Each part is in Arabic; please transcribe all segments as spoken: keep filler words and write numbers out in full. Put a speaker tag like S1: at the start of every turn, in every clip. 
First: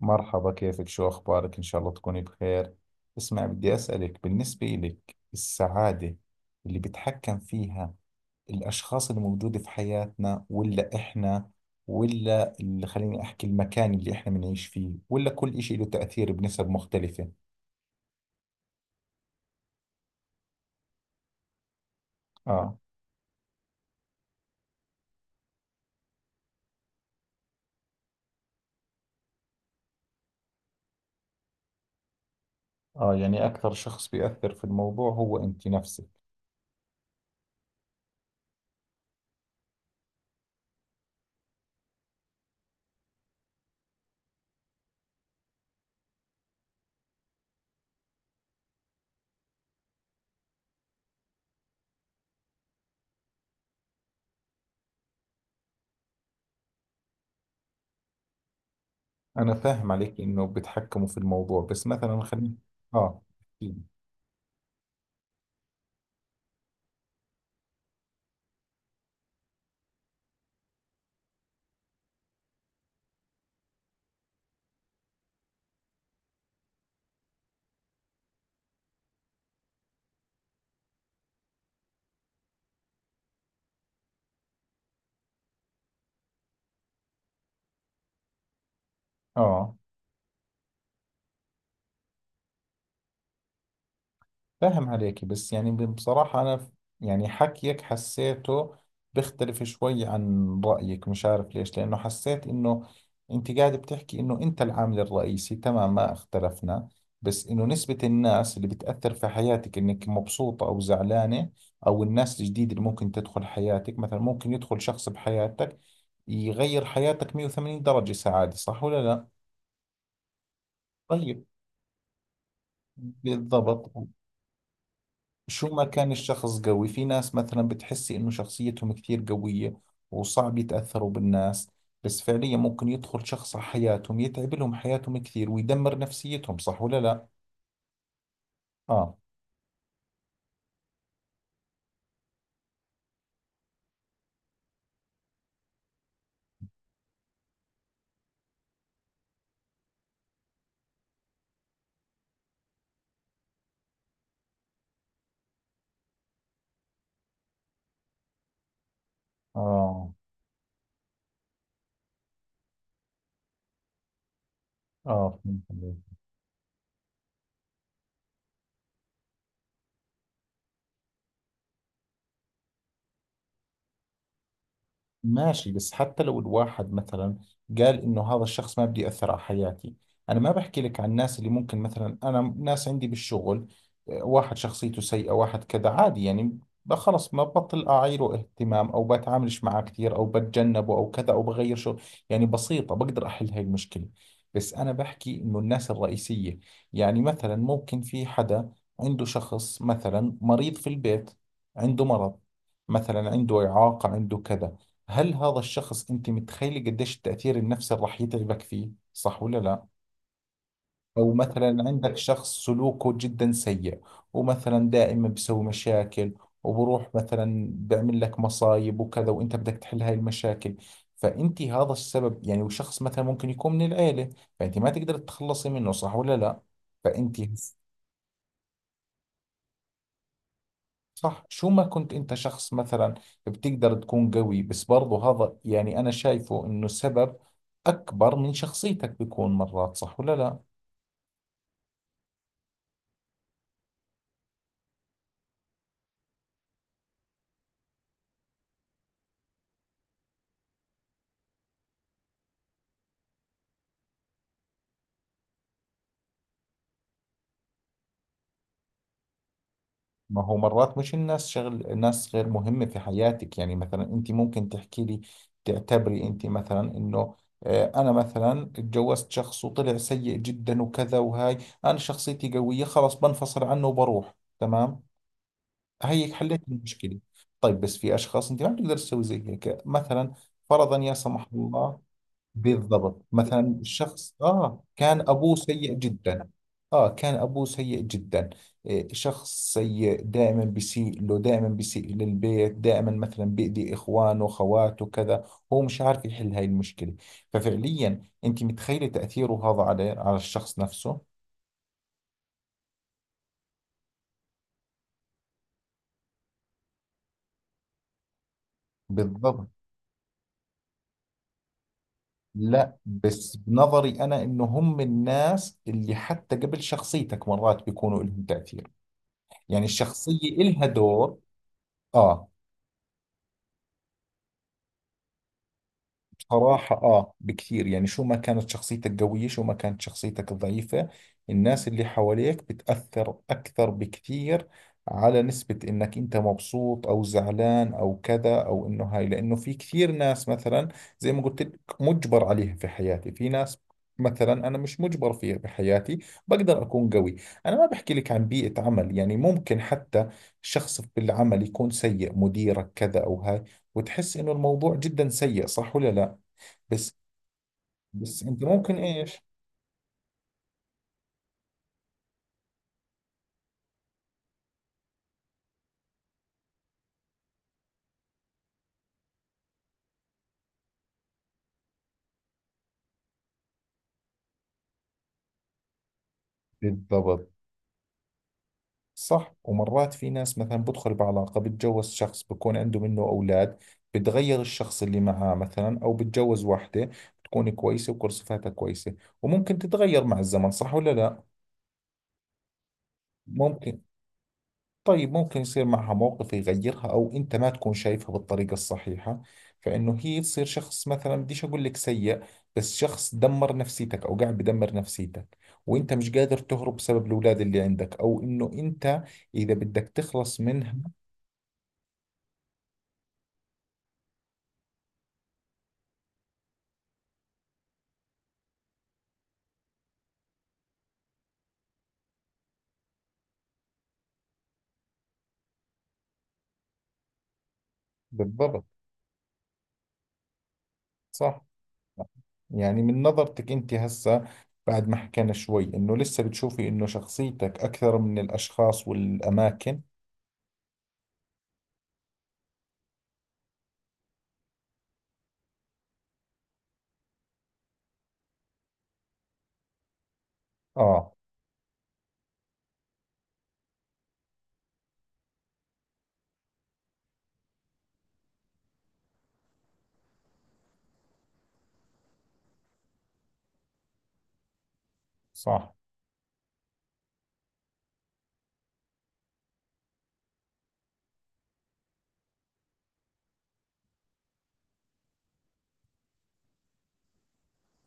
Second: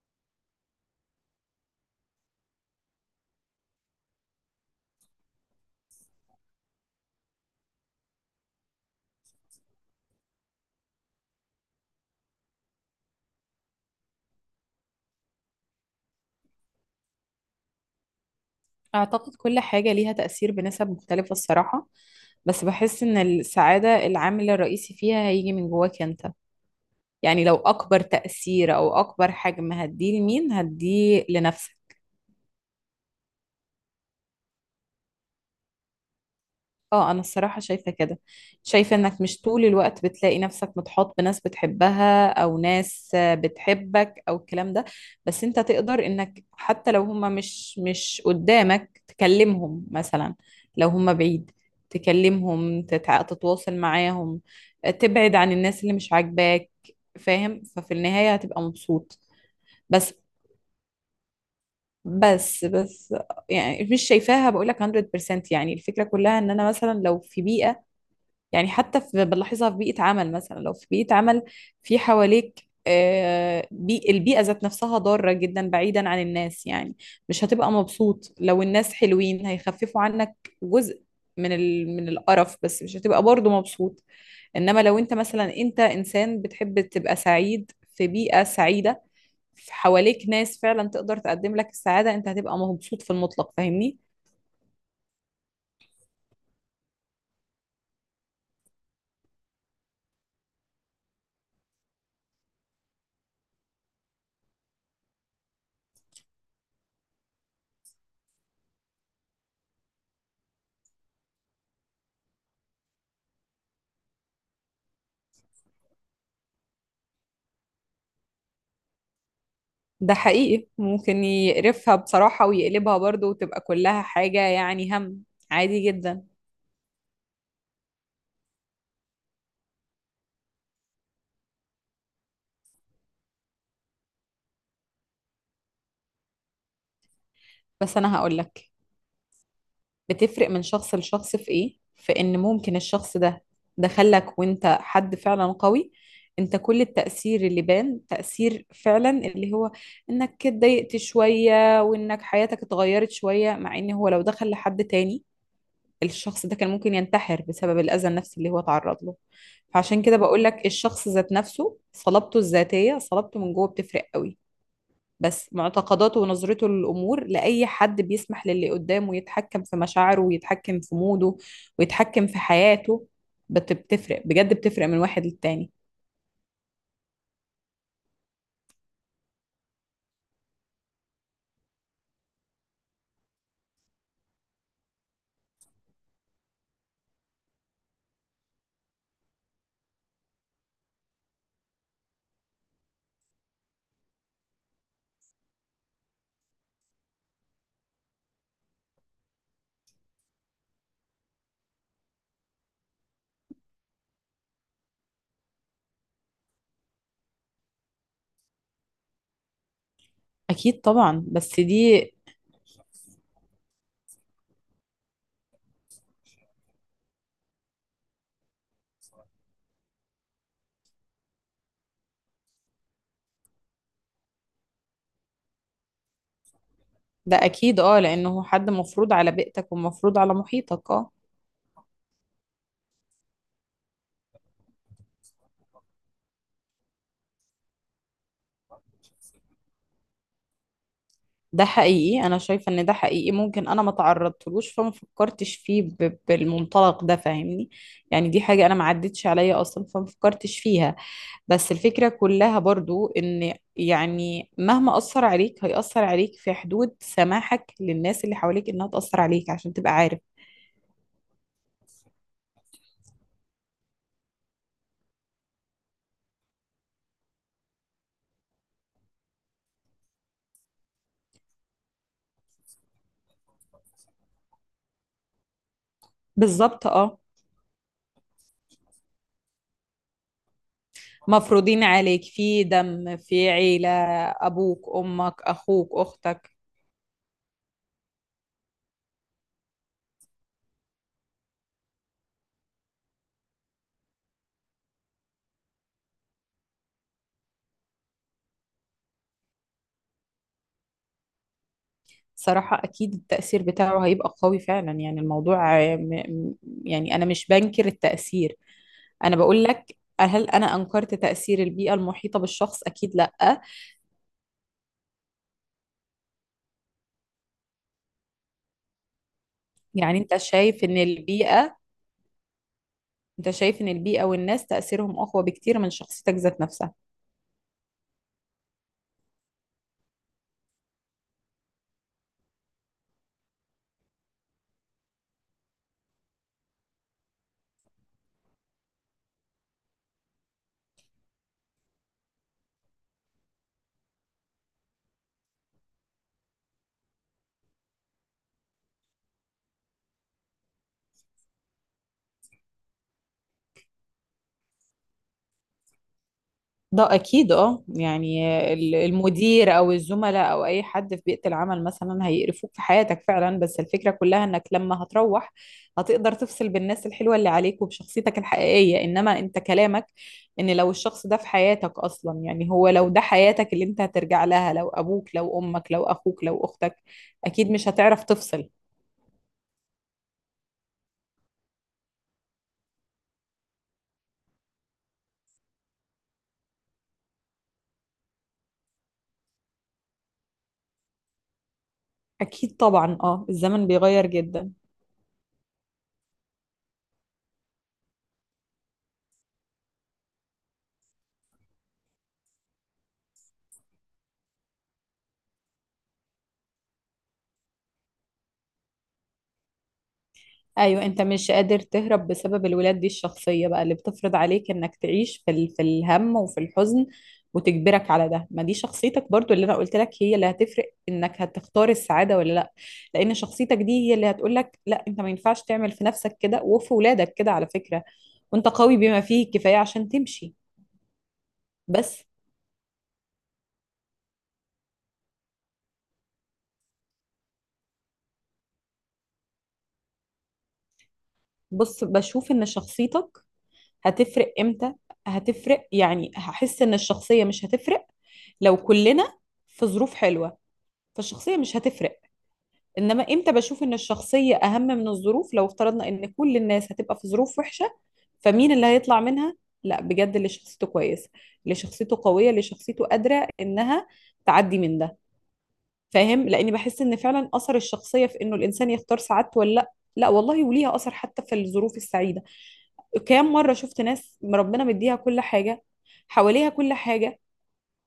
S1: مرحبا، كيفك؟ شو أخبارك؟ إن شاء الله تكوني بخير. اسمع، بدي أسألك بالنسبة إلك السعادة اللي بتحكم فيها الأشخاص اللي موجودة في حياتنا، ولا إحنا، ولا اللي خليني أحكي المكان اللي إحنا بنعيش فيه، ولا كل إشي له تأثير بنسب مختلفة؟
S2: أعتقد كل حاجة ليها تأثير بنسب مختلفة الصراحة. بس
S1: آه.
S2: بحس إن السعادة العامل الرئيسي فيها هيجي من جواك أنت. يعني لو أكبر تأثير أو أكبر حجم هتديه لمين؟ هتديه لنفسك.
S1: آه، يعني أكثر شخص بيأثر في الموضوع هو أنت نفسك.
S2: اه، انا الصراحة شايفة كده. شايفة انك مش طول الوقت بتلاقي نفسك متحاط بناس بتحبها او ناس آه، بتحبك او الكلام ده. بس انت تقدر انك حتى لو هما مش مش قدامك تكلمهم مثلا. لو هما بعيد تكلمهم تتع... تتواصل معاهم. آه، تبعد عن الناس اللي مش عاجباك. فاهم؟ ففي النهاية هتبقى مبسوط.
S1: أنا فاهم
S2: بس
S1: عليك إنه بتحكموا في الموضوع، بس مثلا خليني.
S2: بس بس
S1: آه.
S2: يعني
S1: أكيد.
S2: مش شايفاها. بقولك مية بالمية يعني الفكرة كلها ان انا مثلا لو في بيئة، يعني حتى في بنلاحظها في بيئة عمل مثلا، لو في بيئة عمل في حواليك آه، بي البيئة ذات نفسها ضارة جدا بعيدا عن الناس، يعني مش هتبقى مبسوط. لو الناس حلوين هيخففوا عنك جزء من ال... من القرف، بس مش هتبقى برضه مبسوط. انما لو انت مثلا انت انسان بتحب تبقى سعيد في بيئة سعيدة، في
S1: آه،
S2: حواليك ناس فعلا تقدر تقدم لك السعادة، انت هتبقى مبسوط في المطلق. فاهمني؟
S1: فاهم عليكي، بس يعني بصراحة أنا ف- يعني حكيك حسيته بيختلف شوي عن رأيك، مش عارف ليش، لأنه حسيت إنه أنت قاعد بتحكي إنه أنت العامل الرئيسي، تمام، ما اختلفنا. بس إنه نسبة الناس اللي بتأثر في حياتك إنك مبسوطة أو زعلانة، أو الناس الجديدة اللي ممكن تدخل حياتك، مثلا ممكن يدخل شخص بحياتك يغير حياتك مئة وثمانين درجة سعادة، صح ولا لا؟
S2: ده حقيقي، ممكن
S1: طيب.
S2: يقرفها بصراحة ويقلبها برضو وتبقى
S1: بالضبط.
S2: كلها حاجة يعني هم.
S1: شو
S2: عادي
S1: ما كان
S2: جدا.
S1: الشخص قوي، في ناس مثلا بتحسي انه شخصيتهم كثير قوية وصعب يتأثروا بالناس، بس فعليا ممكن يدخل شخص على حياتهم يتعب لهم حياتهم كثير ويدمر نفسيتهم، صح ولا لا؟
S2: بس أنا هقولك،
S1: اه.
S2: بتفرق من شخص لشخص في إيه؟ في إن ممكن الشخص ده دخلك وإنت حد فعلا قوي، إنت كل التأثير اللي بان تأثير فعلا اللي هو إنك اتضايقت شوية وإنك حياتك اتغيرت شوية، مع إن هو لو دخل لحد تاني الشخص ده كان ممكن ينتحر بسبب الأذى النفسي اللي هو تعرض له. فعشان
S1: اه.
S2: كده بقول لك الشخص ذات نفسه، صلابته الذاتية، صلابته من جوه بتفرق قوي.
S1: اه،
S2: بس
S1: فهمت عليك.
S2: معتقداته ونظرته للأمور لأي حد بيسمح للي قدامه يتحكم في مشاعره ويتحكم في موده ويتحكم في حياته، بت- بتفرق بجد، بتفرق من واحد للتاني.
S1: ماشي، بس حتى لو الواحد مثلا قال انه هذا الشخص ما بدي يأثر على حياتي، انا ما بحكي لك عن الناس اللي ممكن مثلا، انا ناس عندي بالشغل آه، واحد شخصيته سيئة، واحد كذا، عادي يعني، ب- خلص ما ببطل اعيره اهتمام او بتعاملش معاه كثير او بتجنبه او كذا او بغير شغل، يعني بسيطة بقدر احل هاي المشكلة. بس انا بحكي انه الناس الرئيسية، يعني مثلا ممكن في حدا عنده شخص مثلا مريض في البيت، عنده مرض، مثلا عنده إعاقة، عنده كذا، هل هذا الشخص انت متخيلة قديش التأثير النفسي راح يتعبك فيه؟ صح ولا لا؟
S2: أكيد طبعا،
S1: او
S2: بس
S1: مثلا
S2: دي...
S1: عندك شخص سلوكه جدا سيء، ومثلا دائما بيسوي مشاكل، وبروح مثلا بيعمل لك مصايب وكذا، وانت بدك تحل هاي المشاكل، فانت هذا السبب يعني، وشخص مثلا ممكن يكون من العيلة، فانت ما تقدر تتخلصي منه، صح ولا لا؟
S2: ده
S1: فانت
S2: أكيد، اه، لأنه هو حد مفروض على بيئتك ومفروض على محيطك، اه.
S1: صح. شو ما كنت انت شخص مثلا بتقدر تكون قوي، بس برضو هذا يعني انا شايفه انه سبب اكبر من شخصيتك بيكون مرات، صح ولا لا؟
S2: ده حقيقي، انا شايفه ان ده حقيقي. ممكن انا ما تعرضتلوش فما فكرتش فيه ب- بالمنطلق ده، فاهمني؟ يعني دي حاجه انا ما عدتش عليا اصلا فما فكرتش فيها. بس الفكره كلها برضو ان يعني مهما اثر عليك هيأثر عليك في حدود سماحك للناس اللي حواليك انها تأثر عليك، عشان تبقى عارف.
S1: ما هو مرات مش الناس، شغل ناس غير مهمة في حياتك، يعني مثلا انت ممكن تحكي لي، تعتبري انت مثلا انه آه، انا مثلا اتجوزت شخص وطلع سيء جدا وكذا وهاي، انا شخصيتي قوية خلاص بنفصل عنه وبروح، تمام هيك حليت
S2: بالظبط، اه.
S1: المشكلة. طيب، بس في أشخاص أنت ما بتقدر تسوي زي هيك، مثلا فرضا يا سمح
S2: مفروضين
S1: الله.
S2: عليك في دم،
S1: بالضبط،
S2: في
S1: مثلا
S2: عيله،
S1: الشخص آه
S2: ابوك،
S1: كان
S2: امك،
S1: أبوه
S2: اخوك،
S1: سيء جدا.
S2: اختك.
S1: آه كان أبوه سيء جدا، إيه، شخص سيء دائما بيسيء له، دائما بيسيء للبيت، دائما مثلا بيأذي إخوانه خواته كذا، هو مش عارف يحل هاي المشكلة، ففعليا أنت متخيلة تأثيره هذا على على الشخص نفسه.
S2: صراحة أكيد التأثير بتاعه هيبقى قوي فعلا. يعني الموضوع آه، م- م- يعني أنا مش بنكر التأثير. أنا بقول
S1: بالضبط.
S2: لك، هل أنا أنكرت تأثير البيئة المحيطة بالشخص؟
S1: لا،
S2: أكيد
S1: بس
S2: لأ.
S1: بنظري أنا إنه هم الناس اللي حتى قبل شخصيتك مرات بيكونوا لهم تأثير، يعني
S2: يعني أنت
S1: الشخصية
S2: شايف
S1: إلها
S2: إن
S1: دور.
S2: البيئة،
S1: آه.
S2: أنت شايف إن البيئة والناس تأثيرهم أقوى بكتير من شخصيتك ذات نفسها.
S1: صراحة آه، بكثير، يعني شو ما كانت شخصيتك قوية، شو ما كانت شخصيتك ضعيفة، الناس اللي حواليك بتأثر أكثر بكثير على نسبة إنك أنت مبسوط أو زعلان أو كذا أو إنه هاي، لأنه في كثير ناس مثلا، زي ما قلت لك، مجبر عليها في حياتي، في ناس مثلا أنا مش مجبر فيها بحياتي، بقدر أكون قوي. أنا ما بحكي لك عن بيئة عمل، يعني ممكن حتى شخص بالعمل يكون سيء، مديرك كذا أو هاي، وتحس إنه الموضوع جدا سيء، صح ولا لا؟
S2: ده
S1: بس
S2: اكيد، اه،
S1: بس
S2: يعني
S1: انت
S2: ال-
S1: ممكن ايش.
S2: المدير او الزملاء او اي حد في بيئة العمل مثلا هيقرفوك في حياتك فعلا. بس الفكرة كلها انك لما هتروح هتقدر تفصل بالناس الحلوة اللي عليك وبشخصيتك الحقيقية. انما انت كلامك ان لو الشخص ده في حياتك اصلا، يعني هو لو ده حياتك اللي انت هترجع لها، لو ابوك لو امك لو اخوك لو اختك،
S1: بالضبط.
S2: اكيد مش هتعرف تفصل.
S1: صح، ومرات في ناس مثلا بدخل بعلاقة، بتجوز شخص بكون عنده منه أولاد، بتغير الشخص اللي معاه، مثلا أو بتجوز واحدة بتكون كويسة وكل صفاتها كويسة، وممكن تتغير مع الزمن، صح ولا لا؟
S2: اكيد طبعا، اه، الزمن
S1: ممكن.
S2: بيغير جدا.
S1: طيب، ممكن يصير معها موقف يغيرها، أو أنت ما تكون شايفها بالطريقة الصحيحة، فإنه هي تصير شخص مثلا، بديش أقول لك سيء، بس شخص دمر نفسيتك أو قاعد بدمر نفسيتك، وأنت مش قادر تهرب بسبب الأولاد اللي عندك، أو إنه أنت إذا بدك تخلص منها.
S2: ايوه انت مش قادر تهرب بسبب الولاد. دي الشخصيه بقى اللي بتفرض عليك انك تعيش في ال... في الهم وفي الحزن، وتجبرك على ده. ما دي شخصيتك برضو اللي انا قلت لك هي اللي هتفرق انك هتختار السعاده ولا لا. لان شخصيتك دي هي اللي هتقول لك لا، انت ما ينفعش تعمل في نفسك كده وفي ولادك كده. على فكره، وانت
S1: بالضبط.
S2: قوي بما فيه الكفايه عشان تمشي،
S1: صح.
S2: بس.
S1: يعني من نظرتك أنت هسه، بعد ما حكينا شوي، إنه لسه بتشوفي إنه شخصيتك أكثر من الأشخاص والأماكن؟
S2: بص، بشوف ان شخصيتك هتفرق امتى. هتفرق يعني، هحس ان الشخصيه مش هتفرق لو كلنا في ظروف حلوه،
S1: آه.
S2: فالشخصيه مش هتفرق. انما امتى بشوف ان الشخصية اهم من الظروف؟ لو افترضنا ان كل الناس هتبقى في ظروف وحشة، فمين اللي هيطلع منها؟ لا بجد، اللي شخصيته كويسة، اللي شخصيته قوية، اللي شخصيته قادرة انها تعدي من ده.
S1: صح.
S2: فاهم؟ لاني بحس ان فعلا اثر الشخصية في انه الانسان يختار سعادته ولا لا. لا والله، وليها اثر حتى في الظروف السعيدة. كام مرة شفت ناس ربنا مديها كل حاجة، حواليها كل حاجة،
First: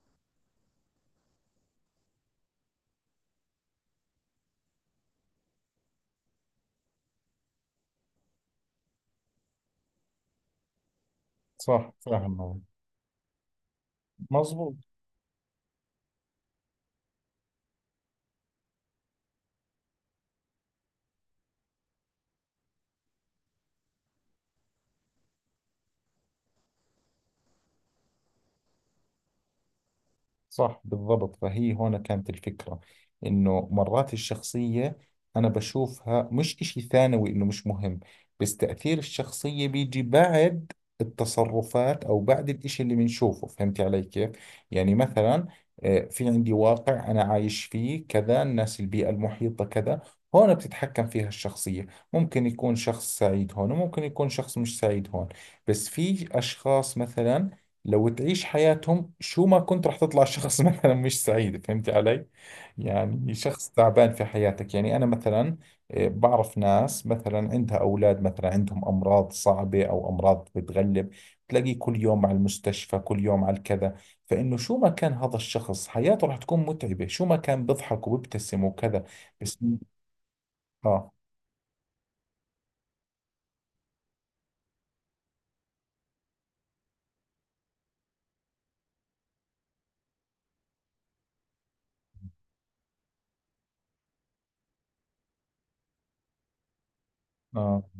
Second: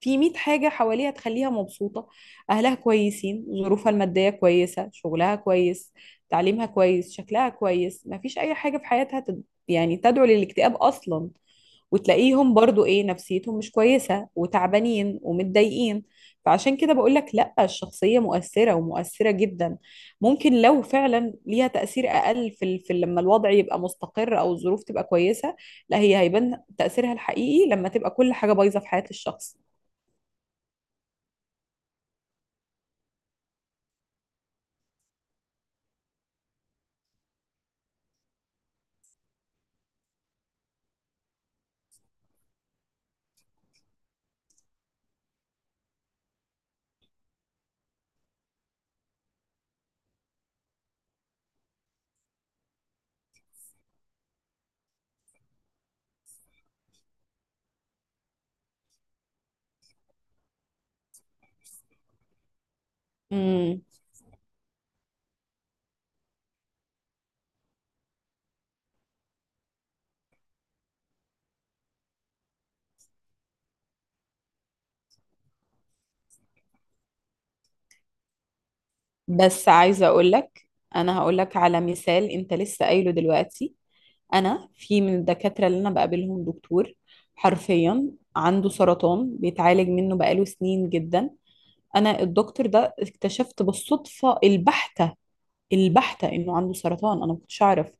S2: في مية حاجة حواليها تخليها مبسوطة، أهلها كويسين، ظروفها المادية كويسة، شغلها كويس، تعليمها كويس، شكلها كويس، مفيش أي حاجة في حياتها تد... يعني تدعو للاكتئاب أصلا،
S1: صح
S2: وتلاقيهم
S1: فاهم.
S2: برضو إيه؟ نفسيتهم مش كويسة
S1: مظبوط.
S2: وتعبانين ومتضايقين. فعشان كده بقولك لأ، الشخصية مؤثرة ومؤثرة جدا. ممكن لو فعلا ليها تأثير أقل في، ال... في لما الوضع يبقى مستقر أو الظروف تبقى كويسة، لا، هي هيبان تأثيرها الحقيقي لما تبقى كل حاجة بايظة في حياة الشخص.
S1: صح، بالضبط، فهي هون كانت الفكرة، إنه مرات الشخصية أنا بشوفها مش إشي ثانوي إنه مش مهم، بس تأثير الشخصية بيجي بعد التصرفات، أو بعد الإشي اللي بنشوفه، فهمتي علي كيف؟ يعني مثلا آه، في عندي واقع أنا عايش فيه كذا، الناس، البيئة المحيطة كذا، هون بتتحكم فيها الشخصية، ممكن يكون شخص سعيد هون، وممكن يكون شخص مش سعيد هون، بس في أشخاص مثلا لو تعيش حياتهم، شو ما كنت رح تطلع شخص مثلا مش سعيد، فهمتي علي؟ يعني شخص
S2: امم
S1: تعبان في حياتك، يعني أنا مثلا آه، بعرف ناس مثلا عندها أولاد مثلا عندهم أمراض صعبة أو أمراض بتغلب، تلاقيه كل يوم على المستشفى، كل يوم على الكذا، فإنه شو ما كان هذا الشخص حياته رح تكون متعبة، شو ما كان بيضحك وبيبتسم وكذا. بس.
S2: بس عايزة أقولك،
S1: آه.
S2: أنا هقولك على مثال أنت لسه قايله دلوقتي. أنا في من الدكاترة اللي أنا بقابلهم دكتور، حرفيا، عنده سرطان بيتعالج منه بقاله سنين جدا. أنا الدكتور ده اكتشفت بالصدفة البحتة البحتة انه عنده سرطان، انا ما كنتش
S1: آه.
S2: اعرف.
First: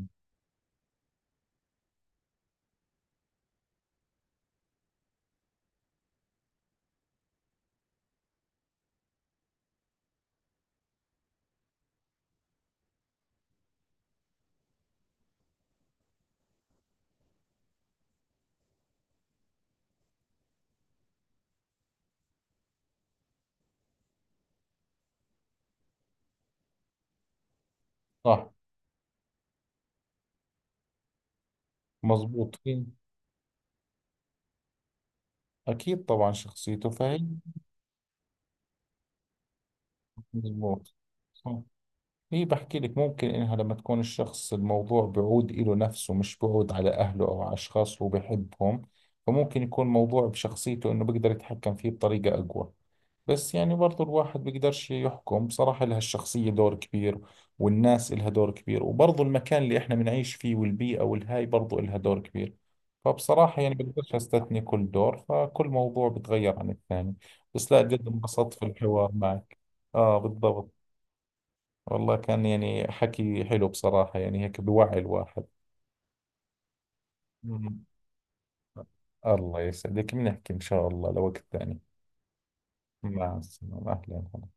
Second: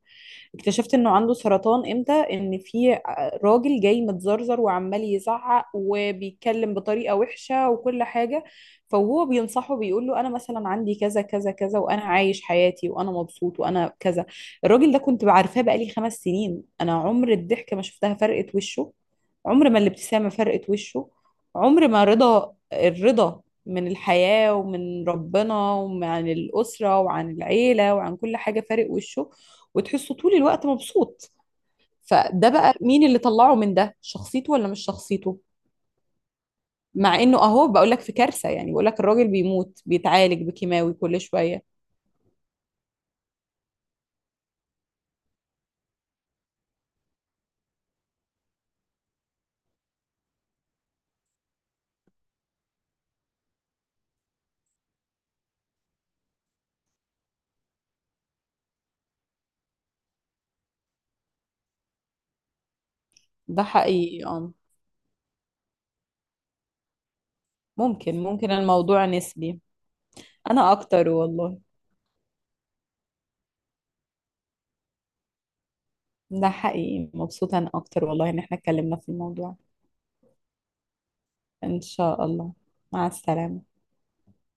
S2: اكتشفت انه عنده سرطان امتى؟ ان في راجل جاي متزرزر وعمال يزعق وبيتكلم بطريقة وحشة وكل حاجة، فهو بينصحه بيقول له انا مثلا عندي كذا كذا كذا وانا عايش حياتي وانا مبسوط وانا كذا. الراجل ده كنت بعرفاه بقالي خمس سنين، انا عمر الضحكة ما شفتها فرقت وشه، عمر ما الابتسامة فرقت وشه، عمر ما رضا الرضا من الحياة ومن ربنا وعن الأسرة وعن العيلة وعن كل
S1: صح.
S2: حاجة فارق وشه، وتحسه طول الوقت مبسوط. فده
S1: مزبوط
S2: بقى
S1: في-
S2: مين اللي طلعه من ده؟ شخصيته ولا مش شخصيته؟
S1: أكيد طبعا شخصيته.
S2: مع
S1: فهي
S2: انه اهو بقول لك في كارثة، يعني بقول لك الراجل بيموت بيتعالج بكيماوي
S1: مزبوط.
S2: كل
S1: صح،
S2: شوية.
S1: هي بحكي لك ممكن إنها لما تكون الشخص، الموضوع بعود إله نفسه، مش بعود على أهله أو على أشخاص اللي هو بحبهم، فممكن يكون موضوع بشخصيته إنه بيقدر يتحكم فيه بطريقة أقوى، بس يعني برضو الواحد بيقدرش يحكم، بصراحة لها الشخصية دور كبير، والناس لها دور كبير، وبرضو المكان اللي إحنا بنعيش فيه والبيئة والهاي برضو لها دور كبير، فبصراحة
S2: ده
S1: يعني بقدرش
S2: حقيقي، اه.
S1: أستثني كل دور، فكل موضوع بتغير عن الثاني. بس لا جد
S2: ممكن ممكن
S1: انبسطت في
S2: الموضوع
S1: الحوار معك.
S2: نسبي.
S1: آه،
S2: انا
S1: بالضبط.
S2: اكتر والله.
S1: والله كان يعني حكي حلو بصراحة، يعني هيك بوعي الواحد.
S2: ده حقيقي، مبسوطة انا
S1: مم.
S2: اكتر والله ان احنا اتكلمنا في الموضوع.
S1: الله يسعدك، بنحكي إن شاء الله لوقت ثاني.
S2: ان شاء الله. مع
S1: مع
S2: السلامة.
S1: السلامة، أهلا.